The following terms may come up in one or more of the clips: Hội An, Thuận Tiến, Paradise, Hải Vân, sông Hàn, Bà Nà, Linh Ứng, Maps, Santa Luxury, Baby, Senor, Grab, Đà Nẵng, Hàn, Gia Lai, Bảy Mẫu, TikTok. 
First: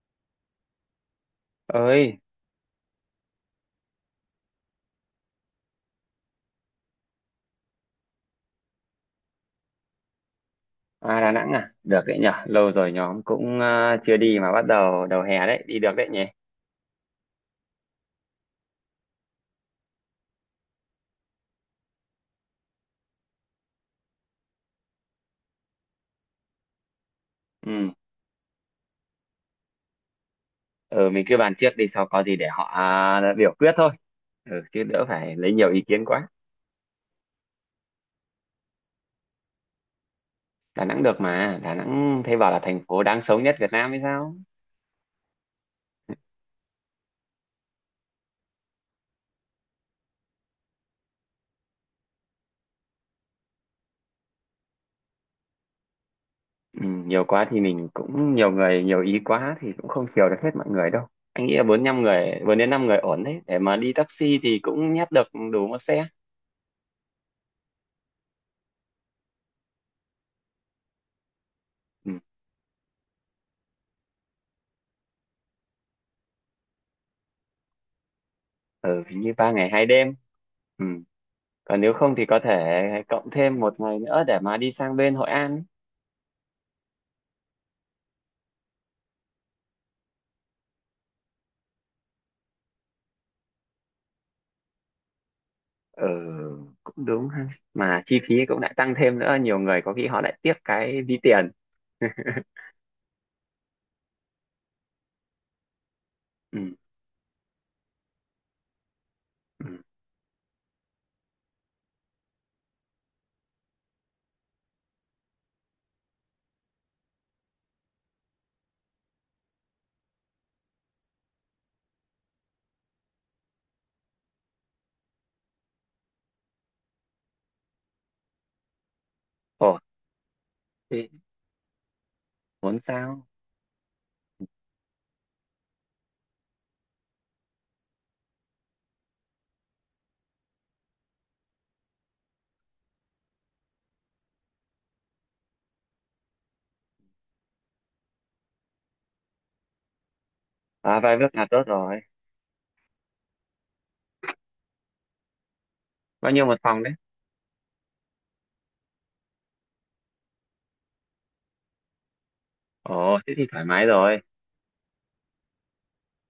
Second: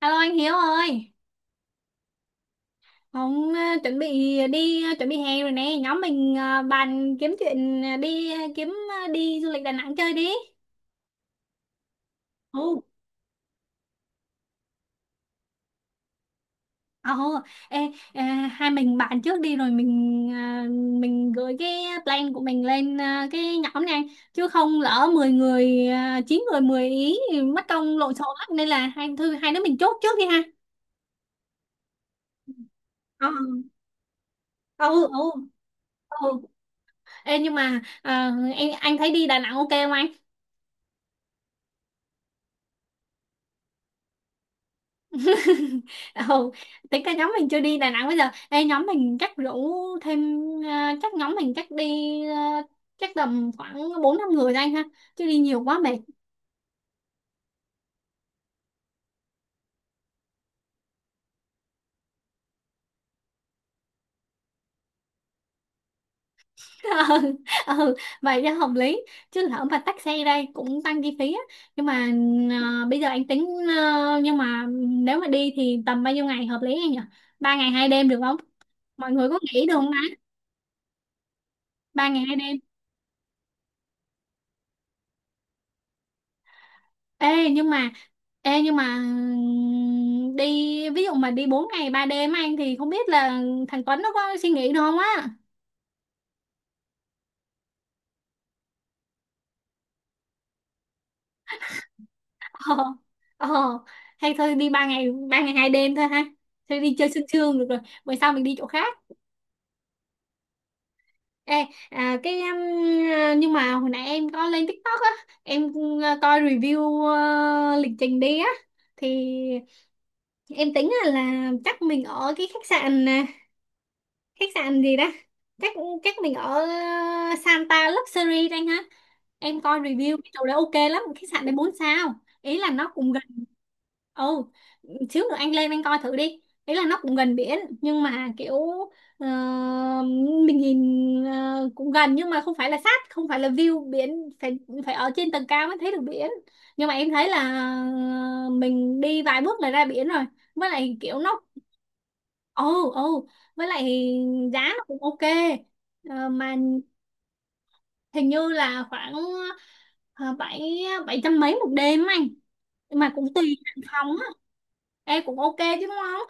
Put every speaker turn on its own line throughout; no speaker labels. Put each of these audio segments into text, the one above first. Alo anh Hiếu ơi,
Ơi
ông chuẩn bị đi chuẩn bị hè rồi nè. Nhóm mình bàn kiếm chuyện đi kiếm đi du lịch Đà Nẵng chơi đi.
à, Đà Nẵng à, được đấy nhở, lâu
Ồ,
rồi nhóm cũng chưa đi mà bắt đầu đầu hè đấy đi được đấy nhỉ.
ồ, ê, ờ, hai mình bàn trước đi rồi mình gửi cái plan của mình lên cái nhóm này, chứ không lỡ 10 người 9 người 10 ý thì mất
ừ
công lộn xộn lắm, nên là hai đứa mình chốt trước đi ha.
ừ mình cứ bàn trước đi, sau có gì để họ
Ờ,
biểu quyết thôi. Ừ, chứ đỡ
ừ,
phải
ừ,
lấy nhiều ý kiến quá.
ừ. Ê, nhưng mà anh thấy đi Đà Nẵng ok không anh?
Đà Nẵng được mà, Đà Nẵng thấy bảo là thành phố đáng sống nhất Việt Nam hay sao.
Ừ, tính cả nhóm mình chưa đi Đà Nẵng bây giờ. Ê, nhóm mình chắc rủ thêm ờ, chắc nhóm mình chắc đi ờ, chắc tầm khoảng bốn năm người thôi anh ha, chứ đi nhiều quá mệt.
ừ, Nhiều quá thì mình cũng, nhiều người nhiều ý quá thì cũng không chiều được hết mọi người đâu. Anh nghĩ là bốn năm người, bốn đến năm người ổn đấy, để mà đi taxi thì cũng nhét được đủ một xe.
Ừ, ừ, vậy cho hợp lý, chứ lỡ mà tắc xe đây cũng tăng chi phí á. Nhưng
Ừ,
mà bây giờ anh tính nhưng mà nếu mà đi thì tầm bao nhiêu ngày hợp lý anh nhỉ? 3 ngày 2 đêm được không,
ừ
mọi
hình
người
như
có
ba
nghĩ
ngày
được
hai
không
đêm.
ta?
Ừ, còn nếu
Ba
không
ngày
thì
hai
có
đêm.
thể cộng thêm một ngày nữa để mà đi sang bên Hội An ấy.
Ê nhưng mà ê nhưng mà đi ví dụ mà đi 4 ngày 3 đêm anh thì không biết là thằng Tuấn nó có suy nghĩ được không á.
Ừ, cũng đúng ha, mà chi phí cũng lại tăng thêm nữa, nhiều người có khi họ lại tiếc cái ví tiền.
Ờ, ờ, hay thôi đi 3 ngày, 3 ngày 2 đêm thôi ha.
Ừ.
Thôi đi chơi sương sương được rồi. Bữa sau mình đi chỗ khác.
Ừ.
Ê, nhưng mà hồi nãy em có lên TikTok á, em coi review lịch trình đi á, thì em tính là chắc mình ở cái khách sạn khách sạn gì đó, chắc chắc mình ở ờ, Santa Luxury đây ha. Em
Ồ,
coi review cái chỗ đấy ok lắm,
thế
khách sạn đấy 4 sao. Ý là
muốn
nó cũng gần,
sao?
ồ, xíu nữa anh lên anh coi thử đi. Ý là nó cũng gần biển nhưng mà kiểu ờ, mình nhìn cũng gần nhưng mà không phải là sát, không phải là view biển, phải phải ở trên tầng cao mới thấy được biển. Nhưng mà em thấy là ờ, mình đi vài bước là ra biển rồi, với lại
À, vài
kiểu
bước
nó.
là tốt rồi.
Ồ, ồ, với lại giá nó cũng ok. Ờ,
Bao nhiêu
mà
một phòng đấy?
hình như là khoảng ờ, bảy, bảy trăm mấy một đêm á anh. Mà
Ồ, thế
cũng
thì
tùy
thoải
hạng
mái
phòng
rồi.
á. Ê, cũng ok chứ đúng không?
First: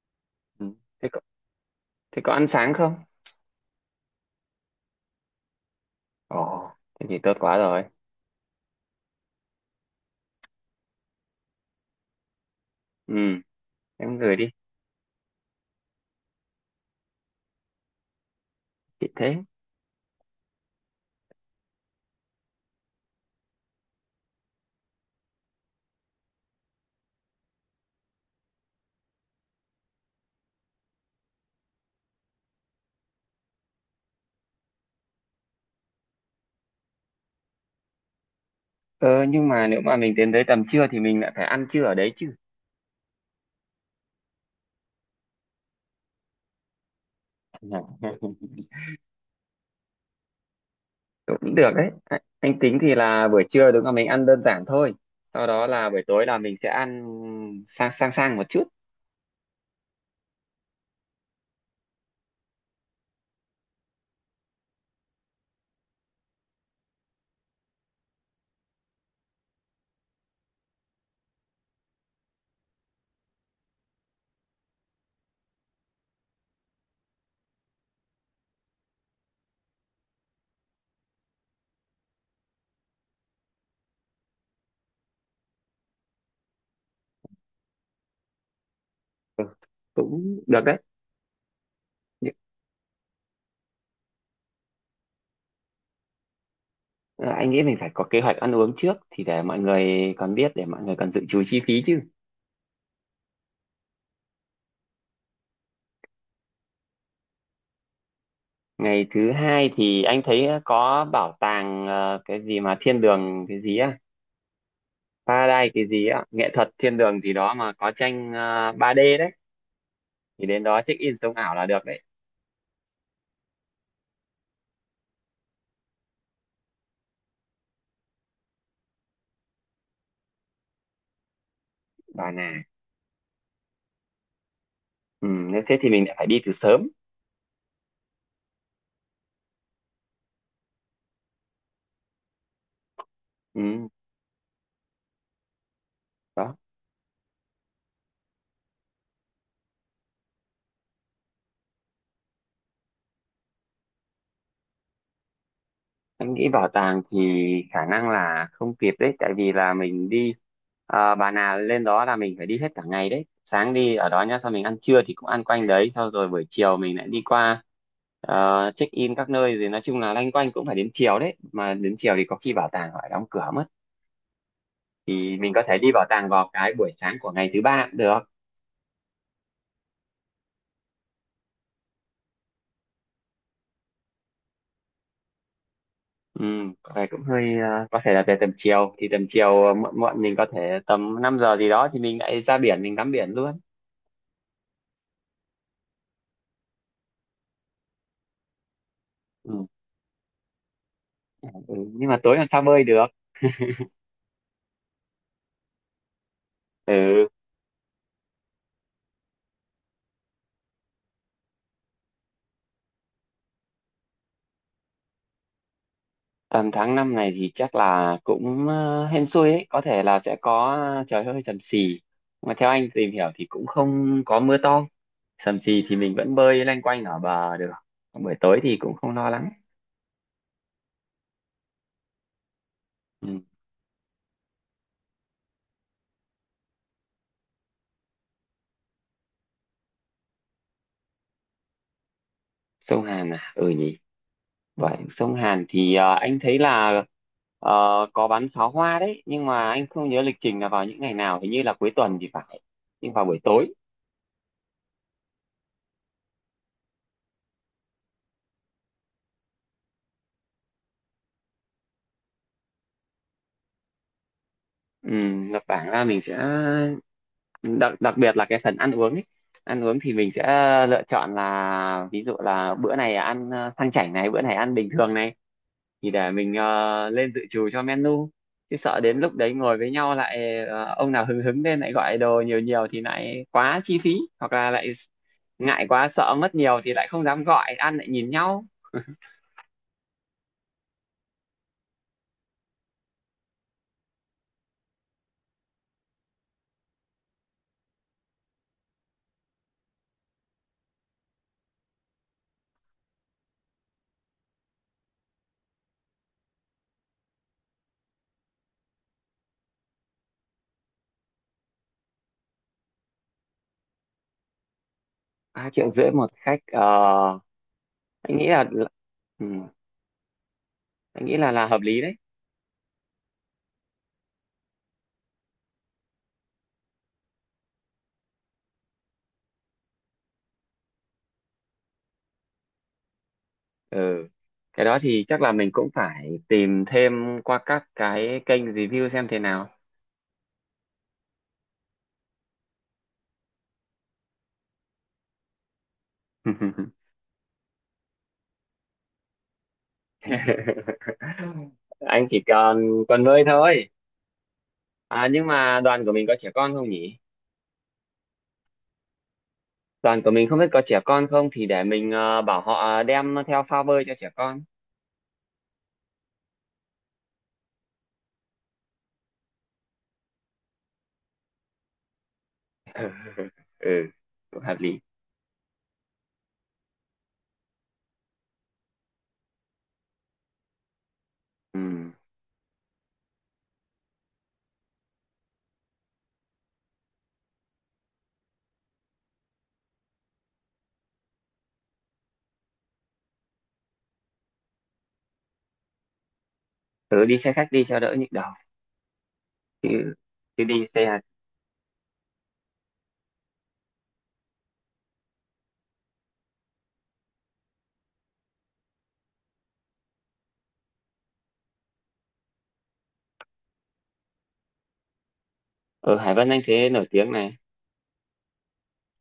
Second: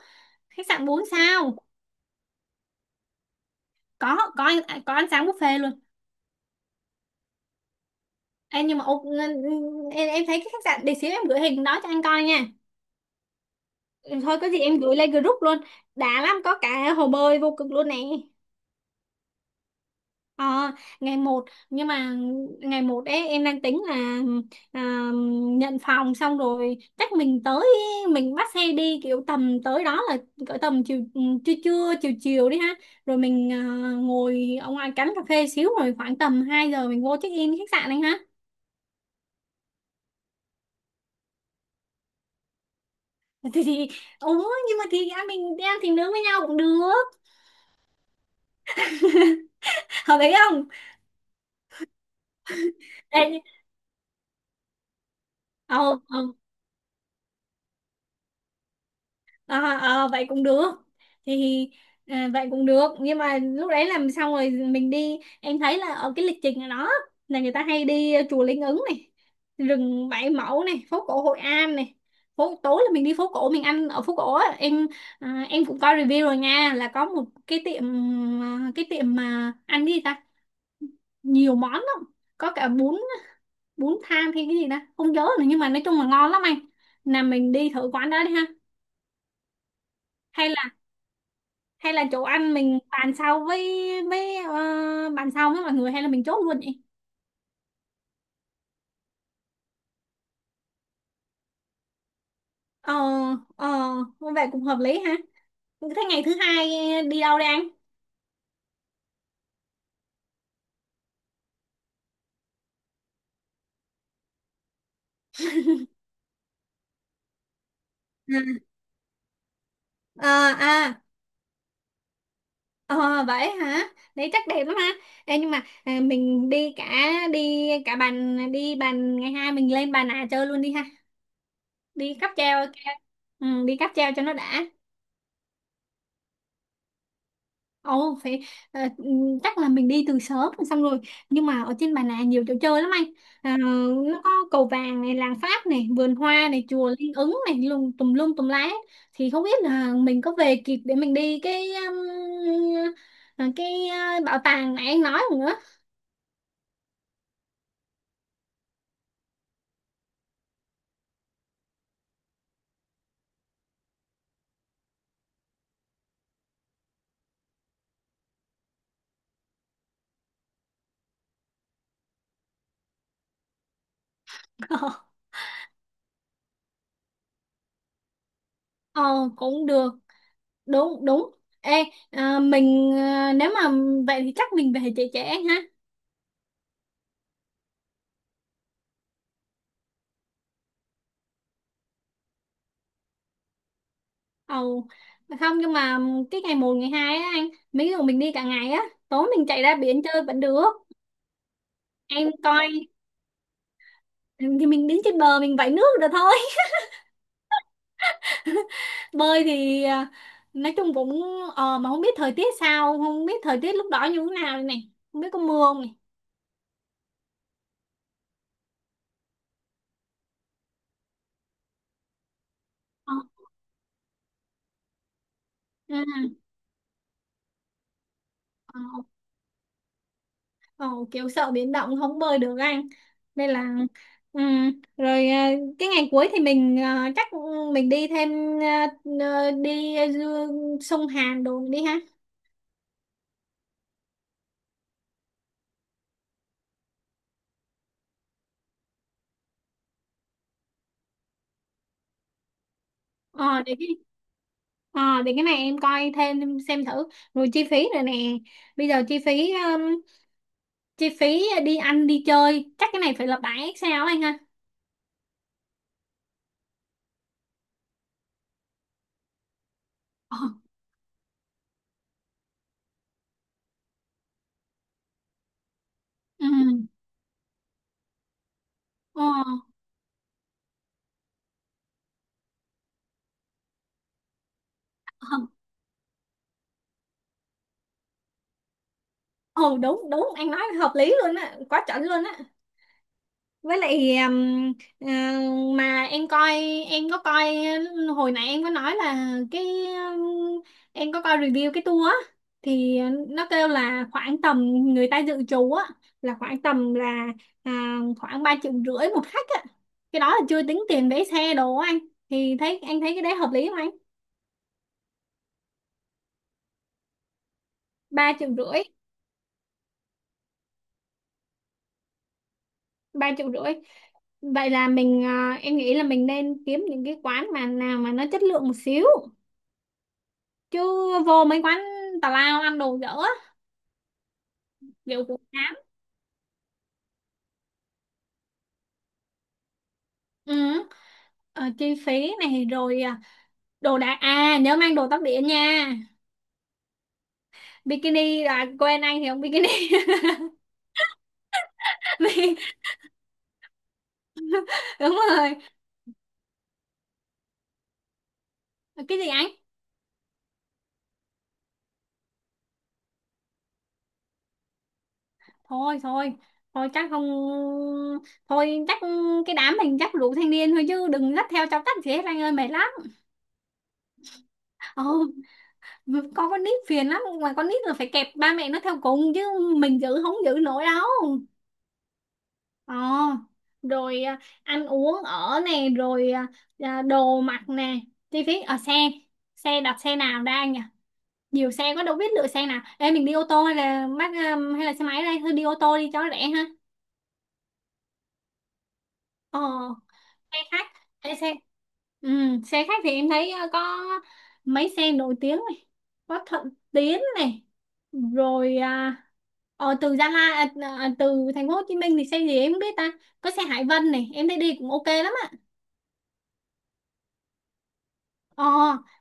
Khách
Ừ.
sạn 4
Thế có,
sao.
thế có ăn sáng không?
Có, có ăn sáng buffet luôn.
Ồ, thế thì tốt quá rồi.
Ê, nhưng mà ok, em thấy cái khách sạn để xíu em gửi hình đó cho anh coi nha.
Ừ,
Ừ,
em gửi
thôi có
đi.
gì em gửi lên group luôn. Đã lắm, có cả hồ bơi vô cực luôn nè.
Chị thế.
Ờ, ngày một, nhưng mà ngày một ấy em đang tính là à, nhận phòng xong rồi chắc mình tới, mình bắt xe đi kiểu tầm tới đó là cỡ tầm chiều, ừ, trưa trưa chiều chiều đi ha, rồi mình ngồi ở ngoài cánh cà phê xíu rồi khoảng tầm 2 giờ mình vô check in khách sạn anh ha.
Ờ, nhưng mà nếu mà mình đến tới tầm trưa thì mình lại phải ăn trưa ở đấy chứ.
Thì ủa nhưng mà thì anh, mình đi ăn thì nướng với nhau cũng được, hợp lý không?
Cũng được đấy, anh tính thì là
Ê,
buổi trưa đúng là mình ăn đơn giản thôi, sau đó là
ờ,
buổi
ờ,
tối là mình sẽ ăn sang sang sang một chút.
à, à, vậy cũng được thì vậy cũng được, nhưng mà lúc đấy làm xong rồi mình đi, em thấy là ở cái lịch trình ở đó là người ta hay đi chùa Linh Ứng này, rừng Bảy Mẫu này, phố cổ Hội An này. Phố tối là mình đi phố cổ mình ăn ở phố cổ á em. Em cũng coi review rồi nha là có một cái tiệm, cái tiệm mà ăn cái gì ta, nhiều món lắm, có cả bún, bún thang hay cái gì ta không nhớ nữa, nhưng mà nói chung là ngon lắm anh, là mình đi thử quán đó đi ha.
Ừ, cũng
Hay
được
là,
đấy.
hay là chỗ
Nhưng,
ăn mình bàn sau với bàn sau với mọi người hay là mình chốt luôn vậy?
ờ, anh nghĩ mình phải có kế hoạch ăn uống trước thì để mọi người còn biết, để mọi người còn dự trù chi phí chứ.
Ờ, ờ, vậy cũng hợp lý ha. Thế ngày thứ hai đi đâu đây anh?
Ngày thứ hai thì anh thấy có bảo tàng cái gì mà thiên đường cái gì á, Paradise cái gì á, nghệ thuật thiên đường gì đó mà có tranh 3D đấy,
À,
thì đến đó
à,
check
à.
in sống ảo là được đấy.
Ờ, vậy hả? Đấy chắc đẹp lắm ha. Ê, nhưng mà mình đi cả, đi cả bàn, đi bàn ngày hai mình lên bàn nà chơi luôn đi ha, đi
Bà
cáp
Nà.
treo. Ừ, đi cáp treo cho nó đã.
Ừ, nếu thế thì mình lại phải đi từ sớm.
Ồ, phải, ờ, ừ, chắc là mình đi từ sớm rồi xong rồi. Nhưng mà ở trên Bà Nà nhiều chỗ chơi lắm anh, à,
Ừ
nó có cầu vàng này, làng Pháp này, vườn hoa
đó.
này, chùa Linh Ứng này, lùng tùm lum tùm lá. Thì không biết là mình có về kịp để mình đi cái um, cái bảo tàng này anh nói không nữa.
Em nghĩ bảo tàng thì khả năng là không kịp đấy, tại vì là mình đi à, bà nào lên đó là mình phải đi hết cả ngày đấy. Sáng đi ở đó nhá, sau mình ăn trưa thì cũng ăn quanh đấy, sau rồi buổi chiều mình lại đi qua check in các nơi rồi nói chung là loanh quanh cũng phải đến chiều đấy. Mà đến chiều thì có khi bảo tàng họ lại đóng cửa mất, thì mình có thể đi bảo tàng vào cái buổi sáng của ngày thứ ba cũng được.
Ờ, cũng được. Đúng, đúng. Ê, mình nếu mà vậy thì chắc mình về trễ trễ ha.
Ừ, có vẻ cũng hơi có thể là về tầm chiều, thì tầm chiều muộn muộn mình có thể tầm 5 giờ gì đó thì mình lại ra biển mình tắm biển luôn.
Ồ, không nhưng mà cái ngày một, ngày 2 á anh, mấy người mình đi cả ngày á, tối mình
Ừ.
chạy ra biển chơi vẫn được.
Ừ, nhưng mà
Em
tối làm sao
coi
bơi được.
thì mình đứng trên bờ mình vẫy nước được thôi.
Ừ
Bơi thì nói chung cũng, ờ, mà không biết thời tiết sao, không biết thời tiết lúc đó như thế nào đây này, không biết có mưa không này.
tầm tháng 5 này thì chắc là cũng hên xui ấy, có thể là sẽ có trời hơi sầm xì, mà theo anh tìm
Ờ,
hiểu thì cũng không có mưa to, sầm xì thì mình vẫn
ừ,
bơi lanh quanh ở bờ được, buổi tối thì
ờ.
cũng không lo lắng.
Ồ, kiểu sợ biển động không bơi được anh,
Ừ.
nên là rồi cái ngày cuối thì mình chắc, ừ, mình đi thêm ờ, sông Hàn đồ đi ha.
Sông Hàn à, ừ nhỉ. Vậy sông Hàn thì anh thấy là ờ, có bắn pháo hoa đấy, nhưng mà anh không nhớ lịch trình là vào những ngày nào, hình như là cuối tuần thì phải, nhưng vào buổi
ờ
tối.
để cái ờ để cái này em coi thêm xem thử, rồi chi phí rồi nè. Bây giờ chi phí đi ăn đi chơi chắc cái này phải là 7 sao anh ha.
Ừ, là bảng ra mình sẽ đặc đặc biệt là cái phần ăn uống ấy. Ăn uống thì mình
Ờ,
sẽ lựa chọn là ví dụ là bữa này ăn sang chảnh này, bữa này ăn bình thường này, thì để
ừ,
mình lên dự trù cho menu, chứ sợ đến
ờ,
lúc đấy ngồi với nhau lại ông nào hứng hứng lên lại gọi đồ nhiều nhiều thì lại quá chi phí, hoặc là lại
ờ,
ngại quá sợ mất nhiều thì lại không dám gọi ăn, lại nhìn nhau.
ờ, đúng đúng anh nói hợp lý luôn á, quá chuẩn luôn á. Với lại ờ, mà em coi, em có coi hồi nãy em có nói là cái em có coi review cái tour á, thì nó kêu là khoảng tầm, người ta dự trù á là khoảng tầm là à, khoảng 3,5 triệu một khách á. Cái đó là chưa tính tiền vé xe đồ á anh, thì thấy anh thấy cái đấy hợp lý không anh?
3,5 triệu một khách ờ,
Ba
anh nghĩ
triệu
là,
rưỡi.
ừ, anh nghĩ là hợp lý đấy.
Ba triệu rưỡi vậy là mình, em nghĩ là mình nên kiếm những cái quán mà nào mà nó chất lượng một xíu, chứ vô mấy quán tào lao ăn đồ dở á,
Ừ, cái đó thì
liệu
chắc
cũng
là mình
chán.
cũng phải tìm thêm qua các cái kênh review xem thế nào.
Ừ. Ờ, chi phí này rồi, đồ đạc, à, nhớ mang đồ tắm biển nha, bikini, là quên anh thì không bikini.
Anh chỉ
Vì-
còn còn nuôi thôi.
đúng
À nhưng
rồi.
mà đoàn của mình có trẻ con không nhỉ?
Cái gì anh?
Đoàn của mình không biết có trẻ con không, thì để mình bảo họ đem theo phao bơi cho trẻ con.
Thôi, thôi, thôi chắc không, thôi chắc cái đám mình chắc đủ thanh niên thôi chứ đừng dắt theo cháu tắt gì hết anh ơi, mệt lắm.
Ừ cũng hợp lý.
Ồ, con nít phiền lắm, mà con nít là phải kẹp ba mẹ nó theo cùng chứ, mình giữ không giữ nổi đâu.
Ừ
Ờ, rồi ăn uống ở nè, rồi đồ mặc nè, chi phí ở xe, xe đặt xe nào ra nhỉ? Nhiều xe quá đâu biết lựa xe nào. Ê, mình đi ô tô hay là bắt hay là xe máy đây? Thôi đi ô tô đi cho nó rẻ ha.
tớ đi xe khách đi cho đỡ nhức đầu,
Ờ,
chứ,
xe
chứ đi
khách.
xe.
Ê, xe, ừ, xe khách thì em thấy có mấy xe nổi tiếng này, có Thuận Tiến này, rồi từ Gia Lai, từ thành phố Hồ Chí Minh thì xe gì em không biết ta. Có xe Hải Vân này, em thấy đi cũng ok lắm.
Ở Hải Vân anh thế nổi tiếng này.
Ờ,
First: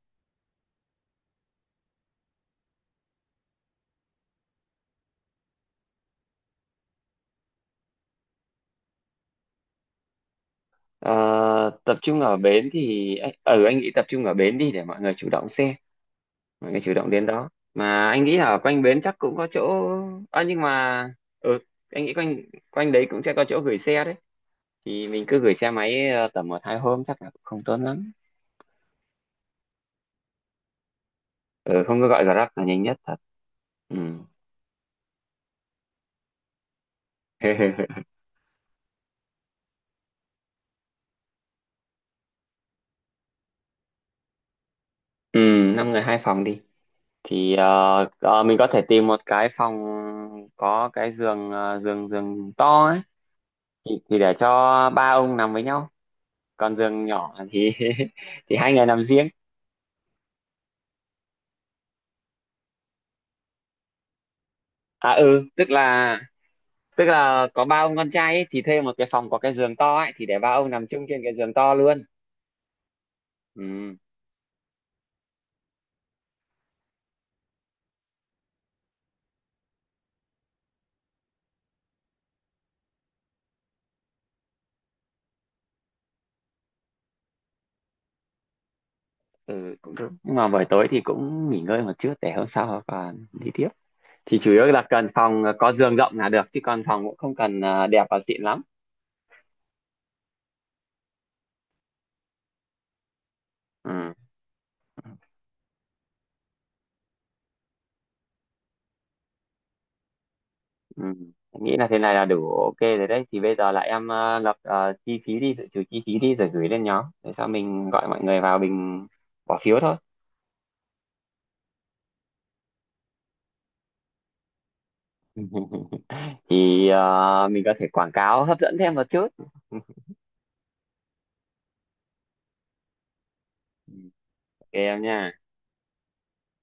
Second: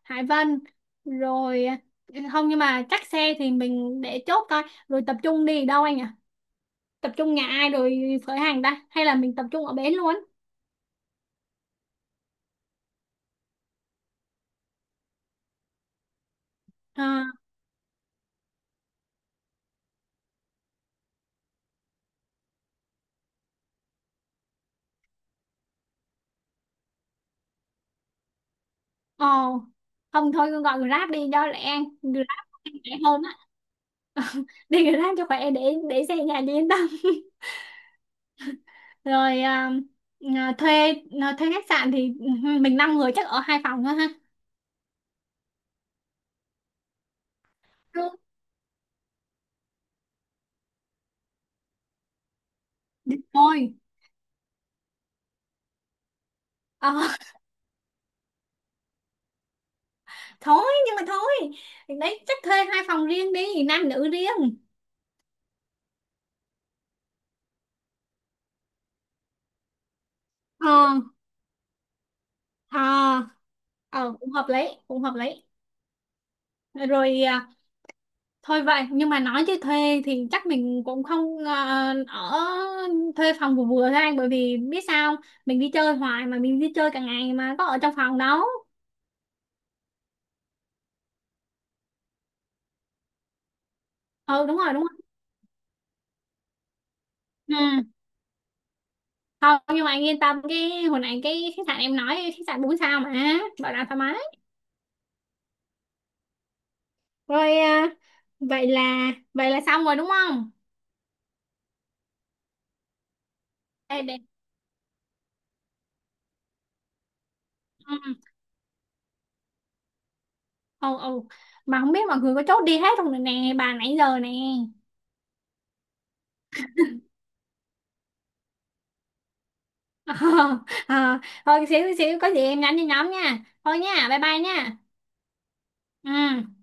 Hải Vân. Rồi, ừ, không nhưng mà chắc xe thì mình để chốt thôi. Rồi tập trung đi đâu anh ạ? Tập trung nhà ai rồi khởi hành ta hay là mình tập trung ở bến luôn?
Ờ, tập trung ở bến thì ừ anh nghĩ tập trung ở bến đi, để mọi người chủ động xe, mọi người chủ
Ờ,
động đến đó, mà anh nghĩ ở quanh bến chắc cũng có chỗ. À, nhưng mà ừ anh nghĩ quanh quanh đấy cũng sẽ có chỗ gửi xe đấy, thì mình cứ gửi xe máy tầm một hai hôm chắc là cũng không tốn lắm.
ờ, không thôi cứ gọi Grab đi cho lẹ
Ừ
anh.
không cứ gọi
Grab
Grab là nhanh
rẻ
nhất thật.
hơn á.
Ừ.
Đi Grab cho khỏe, để xe nhà đi yên tâm. Rồi, thuê thuê khách sạn thì, ừ, mình 5 người chắc ở 2 phòng thôi ha.
Ừ, năm người hai phòng đi, thì
Đúng.
mình có thể tìm một cái phòng có cái giường ờ, giường giường to ấy,
Thôi,
thì để cho ba ông nằm với nhau, còn
ờ,
giường nhỏ thì thì hai người nằm riêng.
thôi nhưng mà thôi đấy chắc thuê 2 phòng riêng đi, nam nữ riêng.
À ừ tức là, tức là có ba ông con trai ấy, thì thuê một cái phòng có cái giường to ấy thì để ba ông
Ờ,
nằm chung trên cái giường to luôn.
ờ,
Ừ,
ờ cũng hợp lý. Cũng hợp lý. Rồi, thôi vậy nhưng mà nói chứ thuê thì chắc mình cũng không ở, thuê phòng vừa vừa thôi anh, bởi vì biết sao không? Mình đi chơi hoài mà mình đi chơi cả ngày mà có ở trong phòng đâu.
ừ cũng được, nhưng mà buổi tối thì cũng nghỉ ngơi một chút để hôm sau còn đi tiếp, thì
Ừ,
chủ
đúng
yếu
rồi, đúng
là
rồi.
cần phòng có giường rộng là được, chứ còn phòng cũng không
Ừ,
cần à, đẹp và xịn lắm.
không nhưng mà anh yên tâm cái hồi nãy cái khách sạn em nói khách sạn bốn sao mà bảo đảm
Ừ.
thoải mái. Rồi, vậy là, vậy là xong rồi đúng không?
Ừ. Em nghĩ là thế này là đủ ok rồi đấy, thì bây giờ là
Ê,
em
để,
lập chi phí đi, dự trù chi phí đi, rồi gửi lên nhóm để sau mình gọi
ừ.
mọi người vào mình bỏ phiếu thôi.
Ừ, ừ, mà không biết mọi người có chốt đi hết không rồi nè bà nãy giờ nè.
Thì mình có thể quảng cáo hấp dẫn thêm một chút.
Ờ, ờ. Thôi xíu xíu có gì em nhắn cho nhóm nha, thôi
Ừ,
nha, bye bye
ok
nha.
em nha.
Ừ.